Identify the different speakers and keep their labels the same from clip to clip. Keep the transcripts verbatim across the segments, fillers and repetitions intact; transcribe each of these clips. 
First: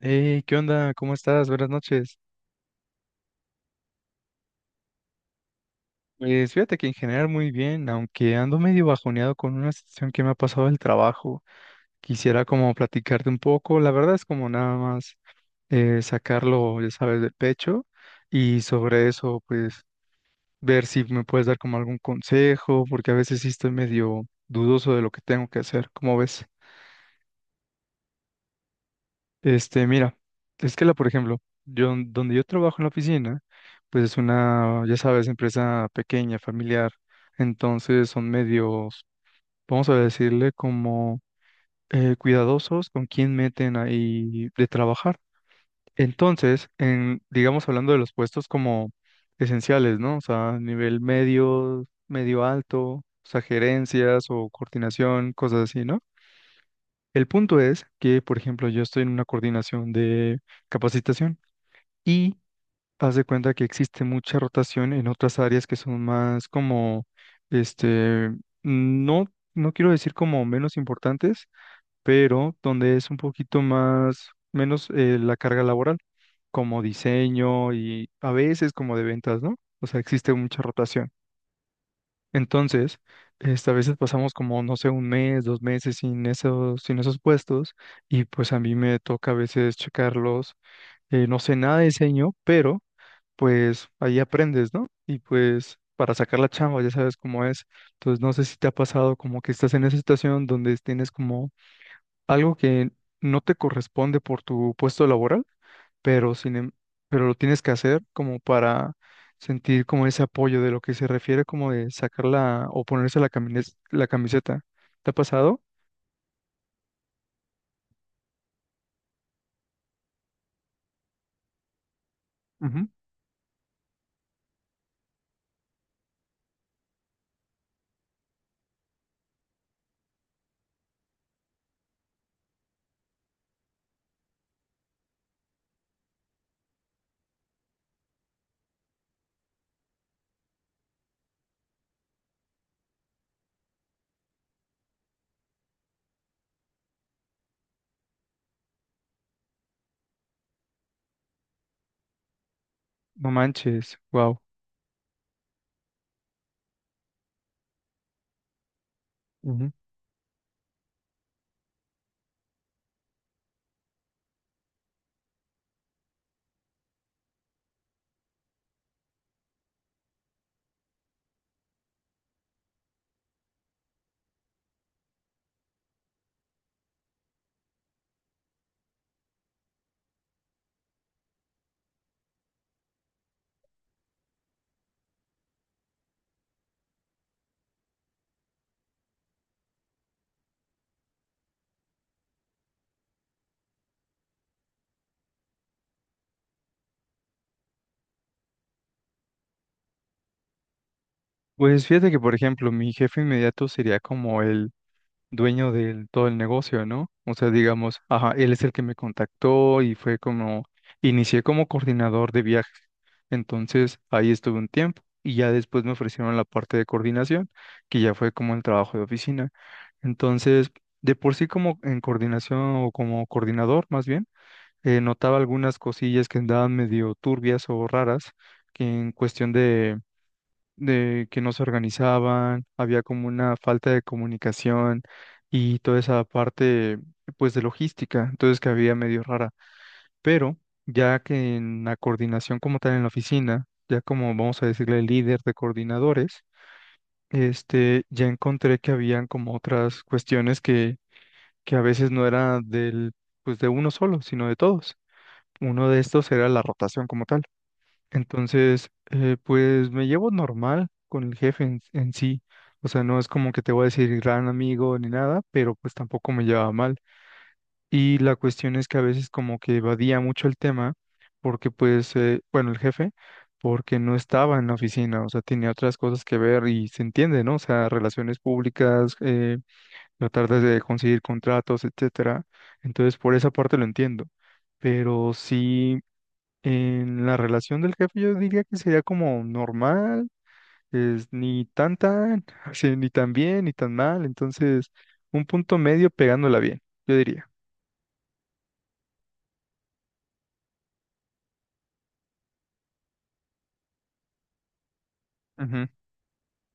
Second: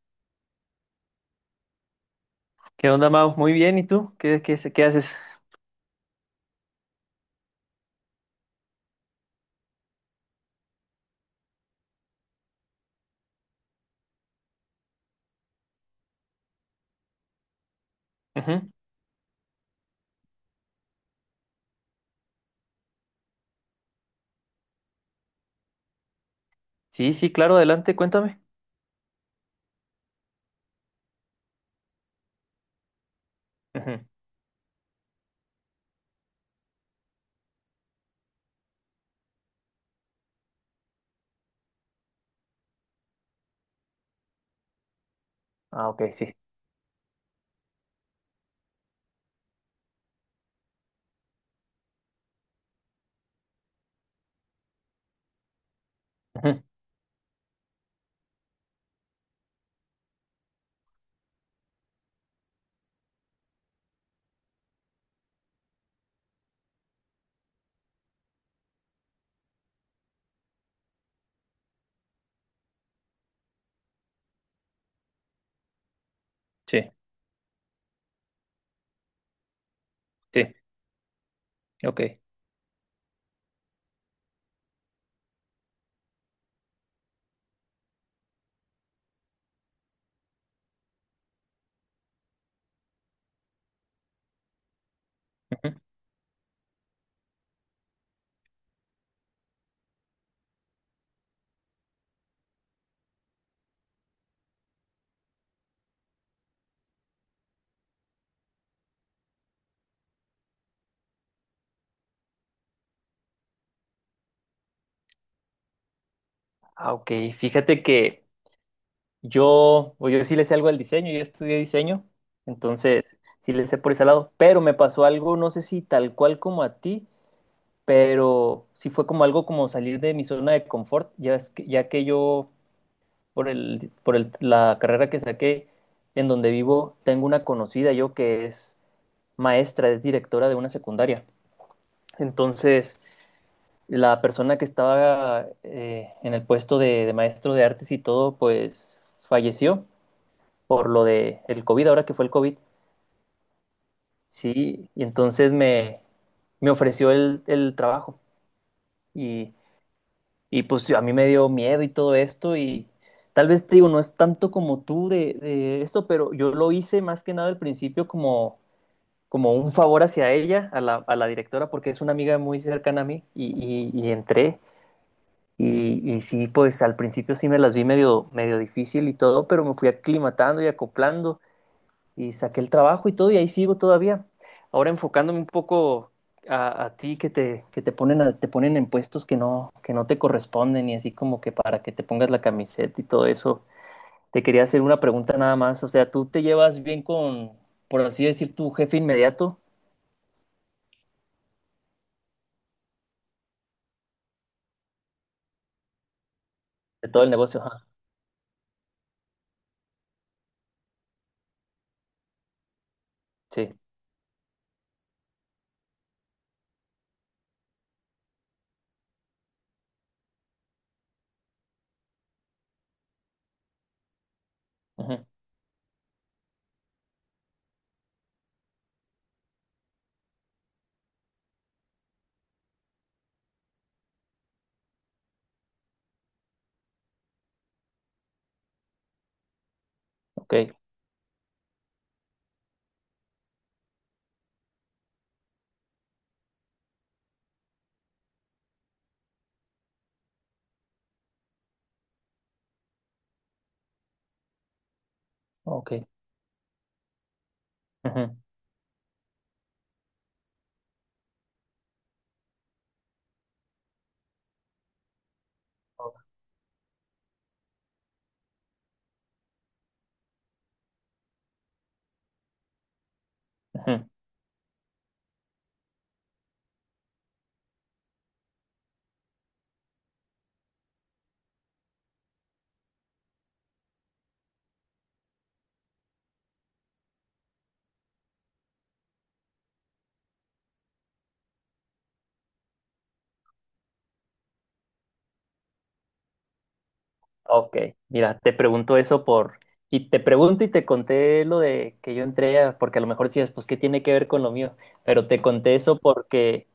Speaker 1: Hey, ¿qué onda? ¿Cómo estás? Buenas noches.
Speaker 2: ¿Qué onda, Mau? Muy bien, ¿y tú? ¿Qué, qué, qué haces?
Speaker 1: Pues fíjate que en general muy bien, aunque ando medio bajoneado con una situación que me ha pasado del trabajo. Quisiera como platicarte un poco. La verdad es como nada más eh, sacarlo, ya sabes, del pecho y
Speaker 2: Ujú.
Speaker 1: sobre eso, pues ver si me puedes dar como algún consejo, porque a veces sí estoy medio dudoso de lo que tengo que hacer. ¿Cómo ves?
Speaker 2: Sí, sí, claro, adelante, cuéntame.
Speaker 1: Este, mira, es que la, por ejemplo, yo donde yo trabajo en la oficina, pues
Speaker 2: Ujú.
Speaker 1: es una, ya sabes, empresa pequeña, familiar, entonces son medios, vamos a decirle como eh, cuidadosos con quién meten ahí de trabajar.
Speaker 2: Ah, ok, sí.
Speaker 1: Entonces, en, digamos hablando de los puestos como esenciales, ¿no? O sea, nivel medio, medio alto, o sea, gerencias o coordinación, cosas así, ¿no?
Speaker 2: Ujú.
Speaker 1: El punto es que, por ejemplo, yo estoy en una coordinación de capacitación. Y haz de cuenta que existe mucha rotación en otras áreas que son más como, este, no, no quiero decir como menos importantes, pero donde es un poquito más, menos eh, la carga laboral, como
Speaker 2: Sí,
Speaker 1: diseño y a veces como de ventas, ¿no? O sea, existe
Speaker 2: sí,
Speaker 1: mucha rotación.
Speaker 2: ok.
Speaker 1: Entonces, este, a veces pasamos como, no sé, un mes, dos meses sin esos, sin esos puestos y pues a mí me toca a veces checarlos. eh, no sé nada de diseño, pero pues ahí aprendes, ¿no? Y pues
Speaker 2: Ujú.
Speaker 1: para sacar la chamba ya sabes cómo es. Entonces no sé si te ha pasado como que estás en esa situación donde tienes como algo que no te corresponde por tu puesto laboral, pero sin, em- pero lo tienes que hacer como para sentir como ese apoyo de lo que se refiere como de sacar la o ponerse la camines- la camiseta. ¿Te ha pasado?
Speaker 2: Ah, ok, fíjate que yo, o yo sí le sé algo al diseño, yo estudié diseño,
Speaker 1: Ujú.
Speaker 2: entonces sí le sé por ese lado, pero me pasó algo, no sé si tal cual como a ti, pero sí fue como algo como salir de mi zona de confort, ya, es que, ya que yo, por el, por el, la carrera que saqué, en donde vivo, tengo una conocida yo que es maestra, es directora de una secundaria. Entonces, la persona que estaba eh, en el puesto de, de maestro de artes y todo, pues falleció por lo de el COVID, ahora que fue el COVID.
Speaker 1: No manches, wow.
Speaker 2: Sí, y entonces me, me ofreció el, el trabajo y,
Speaker 1: Ujú.
Speaker 2: y, pues a mí me dio miedo y todo esto y tal vez te digo, no es tanto como tú de, de esto, pero yo lo hice más que nada al principio como como un favor hacia ella, a la, a la directora, porque es una amiga muy cercana a mí y, y, y entré. Y, y sí, pues al principio sí me las vi medio, medio difícil y todo, pero me fui aclimatando y acoplando y saqué el trabajo y todo y ahí sigo todavía. Ahora enfocándome un poco a, a ti que te, que te ponen, a- te ponen en puestos que no, que no te corresponden y así como que para que te pongas la camiseta y todo eso. Te quería hacer una pregunta nada más. O sea, ¿tú te llevas bien con, por así decir, tu jefe inmediato
Speaker 1: Pues fíjate que, por ejemplo, mi jefe inmediato sería como el dueño de todo el negocio,
Speaker 2: de
Speaker 1: ¿no?
Speaker 2: todo el
Speaker 1: O sea,
Speaker 2: negocio?
Speaker 1: digamos, ajá, él es el que me contactó y fue como, inicié como coordinador de viajes.
Speaker 2: Sí.
Speaker 1: Entonces, ahí estuve un tiempo y ya después me ofrecieron la parte de coordinación, que ya fue como el trabajo de oficina. Entonces, de por sí como en coordinación o como coordinador, más bien, eh,
Speaker 2: Ujú.
Speaker 1: notaba algunas cosillas que andaban medio turbias o raras, que en cuestión de que no se organizaban, había como una falta de comunicación y toda esa parte pues de logística, entonces que había medio rara.
Speaker 2: Ok,
Speaker 1: Pero ya que en la coordinación como tal en la oficina, ya como vamos a decirle líder de coordinadores, este, ya encontré que habían como otras cuestiones que, que a veces no era del, pues de uno solo, sino de todos. Uno
Speaker 2: ok.
Speaker 1: de estos era la rotación como tal.
Speaker 2: Ujú.
Speaker 1: Entonces, eh, pues me llevo normal con el jefe en, en sí. O sea, no es como que te voy a decir gran amigo ni nada, pero pues tampoco me llevaba mal. Y la cuestión es que a veces como que evadía mucho el tema, porque pues, eh, bueno, el jefe, porque
Speaker 2: Ujú.
Speaker 1: no estaba en la oficina, o sea, tenía otras cosas que ver y se entiende, ¿no? O sea, relaciones públicas, eh, tratar de conseguir contratos, etcétera. Entonces, por esa parte lo entiendo. Pero sí. En la relación del jefe yo diría que sería como normal, es ni tan tan, así, ni tan bien, ni tan mal, entonces un punto medio pegándola bien, yo diría.
Speaker 2: Ok. Mira, te pregunto eso por... Y te pregunto y te conté lo de que yo entré, a- porque a lo mejor decías, pues, ¿qué tiene que ver con lo mío? Pero te conté
Speaker 1: Ujú.
Speaker 2: eso porque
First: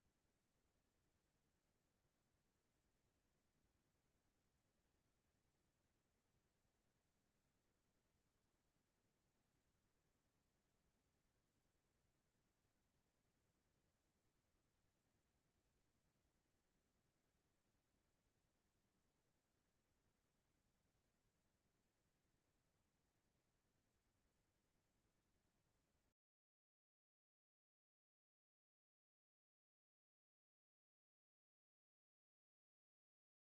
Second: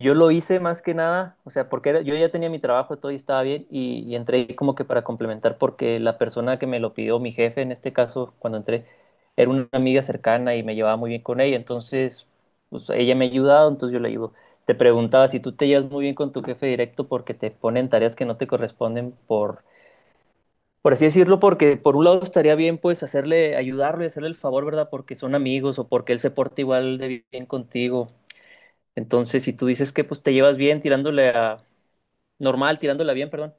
Speaker 2: yo lo hice más que nada, o sea, porque era- yo ya tenía mi trabajo, todo y estaba bien, y, y entré como que para complementar, porque la persona que me lo pidió, mi jefe en este caso, cuando entré, era una amiga cercana y me llevaba muy bien con ella, entonces, pues ella me ha ayudado, entonces yo le ayudo. Te preguntaba si tú te llevas muy bien con tu jefe directo porque te ponen tareas que no te corresponden por, por así decirlo, porque por un lado estaría bien pues hacerle, ayudarlo y hacerle el favor, ¿verdad? Porque son amigos o porque él se porta igual de bien contigo, entonces, si tú dices que pues te llevas bien tirándole a normal, tirándola bien, perdón,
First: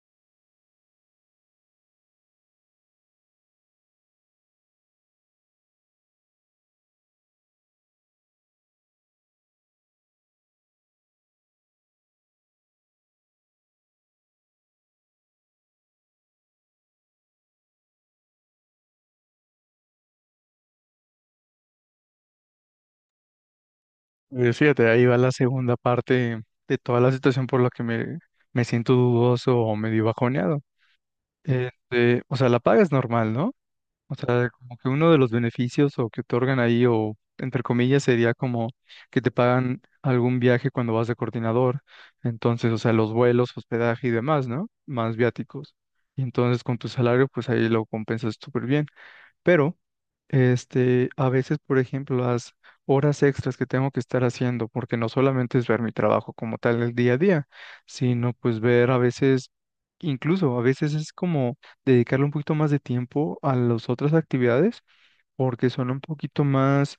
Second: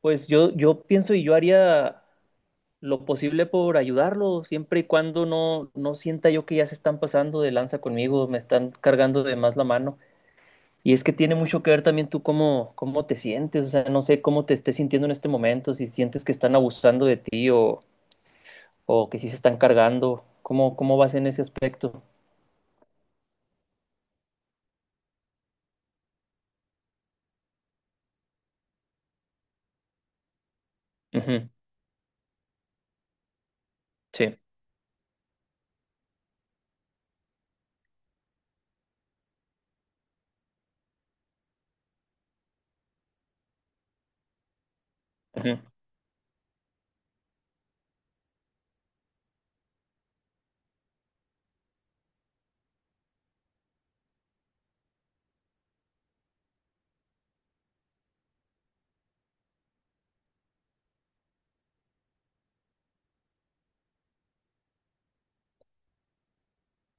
Speaker 2: pues yo, yo pienso y yo haría lo posible por ayudarlo, siempre y cuando no, no sienta yo que ya se están pasando de lanza conmigo, me están cargando de más la mano. Y es que tiene mucho que ver también tú cómo, cómo te sientes, o sea, no sé cómo te estés sintiendo en este momento, si sientes que están abusando de ti o, o que sí se están cargando, ¿cómo, cómo vas en ese aspecto?
Speaker 1: Eh, Fíjate, ahí va la segunda parte de toda la situación por la que me, me siento dudoso o medio bajoneado.
Speaker 2: Ujú.
Speaker 1: Este, o sea, la paga es normal, ¿no? O
Speaker 2: Sí,
Speaker 1: sea, como que uno de los beneficios o que otorgan ahí, o entre comillas, sería como que te pagan algún viaje cuando vas de coordinador. Entonces, o sea, los vuelos, hospedaje y demás, ¿no? Más
Speaker 2: ujú,
Speaker 1: viáticos. Y entonces con tu salario, pues ahí lo compensas súper bien. Pero este, a veces, por ejemplo, las horas extras que tengo que estar haciendo, porque no solamente es ver mi trabajo como tal el día a día, sino pues ver a veces, incluso a veces es como dedicarle un poquito más de tiempo a las otras actividades, porque son un poquito más,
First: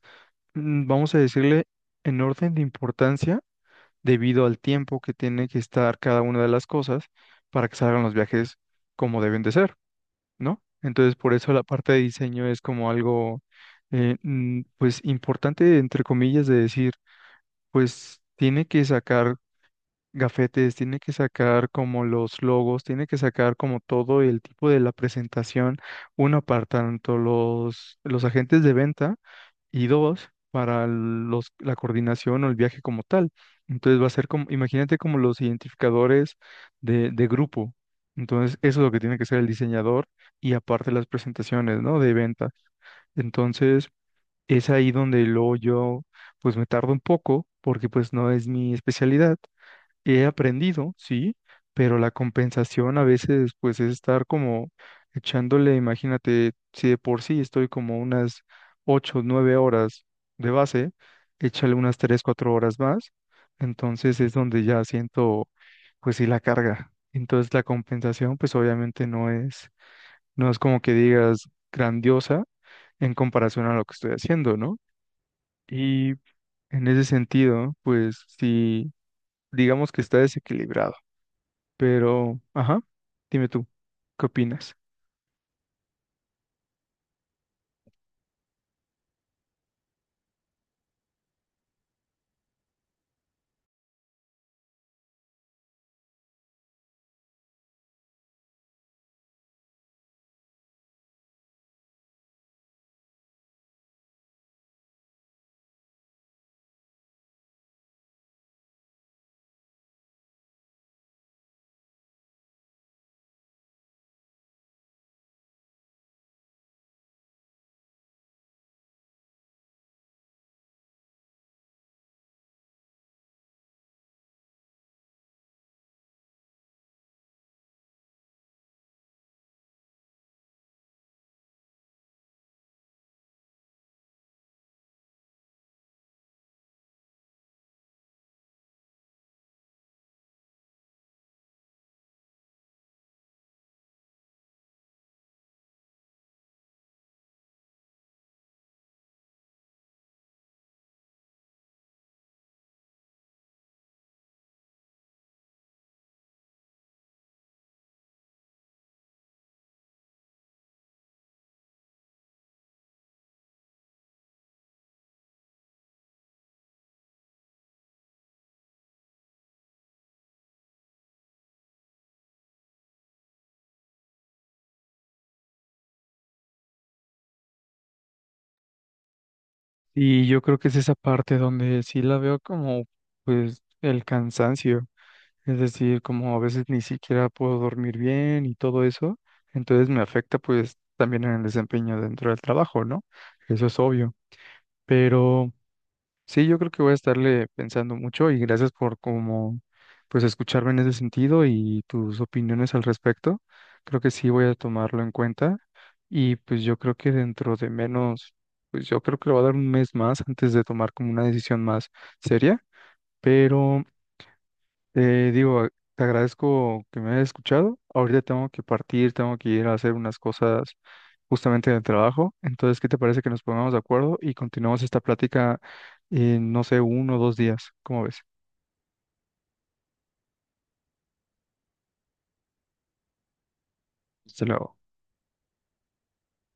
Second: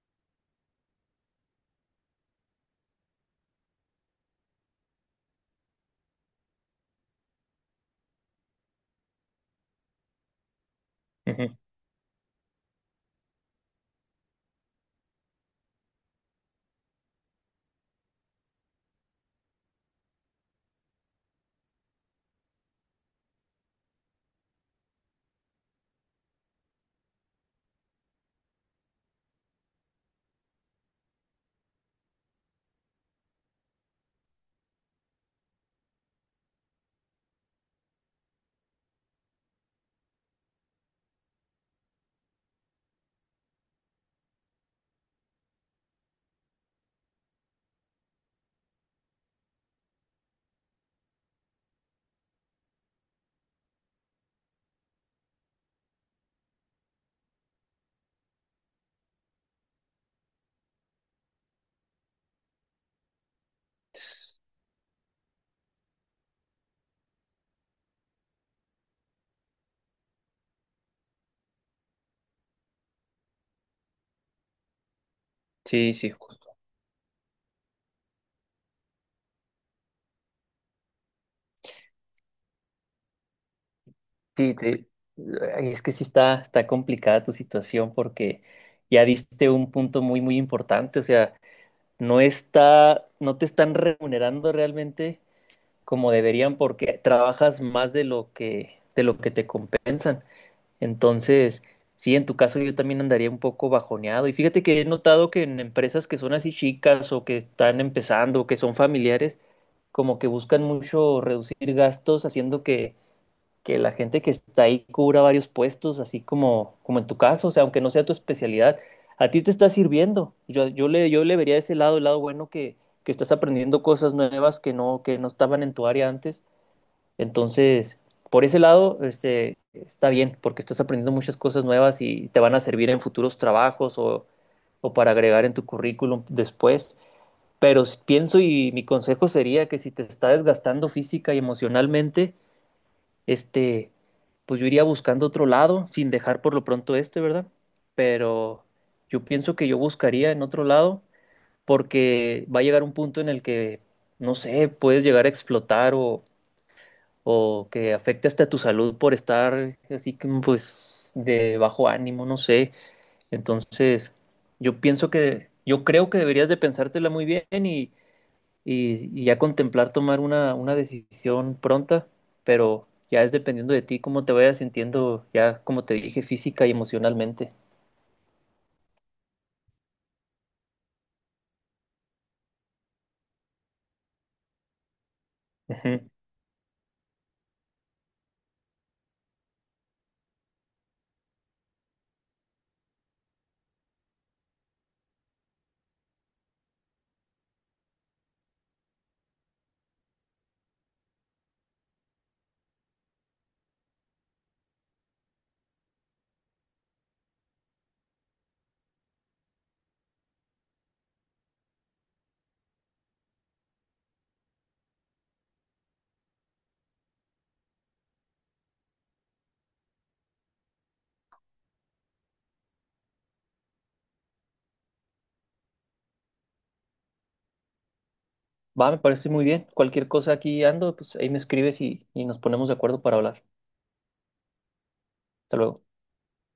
Speaker 1: mm, vamos a decirle, en orden de importancia, debido al tiempo que tiene que estar cada una de las cosas para que salgan los viajes como deben de ser, ¿no? Entonces, por eso
Speaker 2: ujú.
Speaker 1: la parte de diseño es como algo, eh, mm, pues, importante, entre comillas, de decir, pues, tiene que sacar gafetes, tiene que sacar como los logos, tiene que sacar como todo el tipo de la presentación, una parte, tanto los, los agentes de venta, y dos, para el- los, la coordinación o el viaje como tal. Entonces va a ser como, imagínate como los identificadores de, de grupo. Entonces eso es lo que tiene que ser el diseñador y aparte las presentaciones, ¿no? De ventas. Entonces, es ahí donde luego yo, pues me tardo un poco, porque pues no es mi especialidad. He aprendido, sí, pero la compensación a veces pues es estar como echándole, imagínate, si de por sí estoy como unas ocho nueve horas de base, échale unas tres cuatro horas más, entonces es donde ya siento pues sí la carga. Entonces la compensación pues obviamente no es, no es como que digas grandiosa en comparación a lo que estoy haciendo, ¿no?
Speaker 2: Sí,
Speaker 1: Y
Speaker 2: sí.
Speaker 1: en ese sentido pues sí, digamos que está desequilibrado. Pero, ajá, dime tú, ¿qué
Speaker 2: Sí,
Speaker 1: opinas?
Speaker 2: te- ay, es que sí está, está complicada tu situación porque ya diste un punto muy, muy importante. O sea, no está, no te están remunerando realmente como deberían porque trabajas más de lo que, de lo que te compensan. Entonces, sí, en tu caso yo también andaría un poco bajoneado. Y fíjate que he notado que en empresas que son así chicas o que están empezando o que son familiares, como que buscan mucho reducir gastos haciendo que que la gente que está ahí cubra varios puestos, así como, como en tu caso, o sea, aunque no sea tu especialidad, a ti te está sirviendo. Yo, yo le, yo le vería ese lado, el lado bueno que, que estás aprendiendo cosas nuevas que no, que no estaban en tu área antes. Entonces, por ese lado, este, está bien, porque estás aprendiendo muchas cosas nuevas y te van a servir en futuros trabajos o, o para agregar en tu currículum después. Pero s- pienso y mi consejo sería que si te está desgastando física y emocionalmente, este, pues yo iría buscando otro lado, sin dejar por lo pronto este, ¿verdad? Pero yo pienso que yo buscaría en otro lado, porque va a llegar un punto en el que, no sé, puedes llegar a explotar o, o que afecte hasta tu salud por estar así que, pues, de bajo ánimo, no sé. Entonces, yo pienso que, yo creo que deberías de pensártela muy bien y y, y ya contemplar tomar una, una decisión pronta, pero ya es dependiendo de ti cómo te vayas sintiendo, ya como te dije, física y emocionalmente.
Speaker 1: Y yo creo que es esa parte donde sí la veo como, pues, el cansancio, es
Speaker 2: Ujú.
Speaker 1: decir, como a veces ni siquiera puedo dormir bien y todo eso, entonces me afecta, pues, también en el desempeño dentro del trabajo, ¿no? Eso es obvio, pero... Sí, yo creo que voy a estarle pensando mucho y gracias por como pues escucharme en ese sentido y tus opiniones al respecto. Creo que sí voy a tomarlo en cuenta y pues yo creo que dentro de menos, pues yo creo que le voy a dar un mes más antes de tomar como una decisión más seria, pero te digo, te agradezco que me hayas escuchado. Ahorita tengo que partir, tengo que ir a hacer unas cosas justamente del trabajo. Entonces, ¿qué te parece que nos pongamos de acuerdo y continuamos esta plática en, no sé, uno o dos días? ¿Cómo ves?
Speaker 2: Va, me parece muy bien. Cualquier cosa aquí ando, pues ahí me escribes y, y nos ponemos de acuerdo para hablar.
Speaker 1: Hasta luego.
Speaker 2: Hasta luego.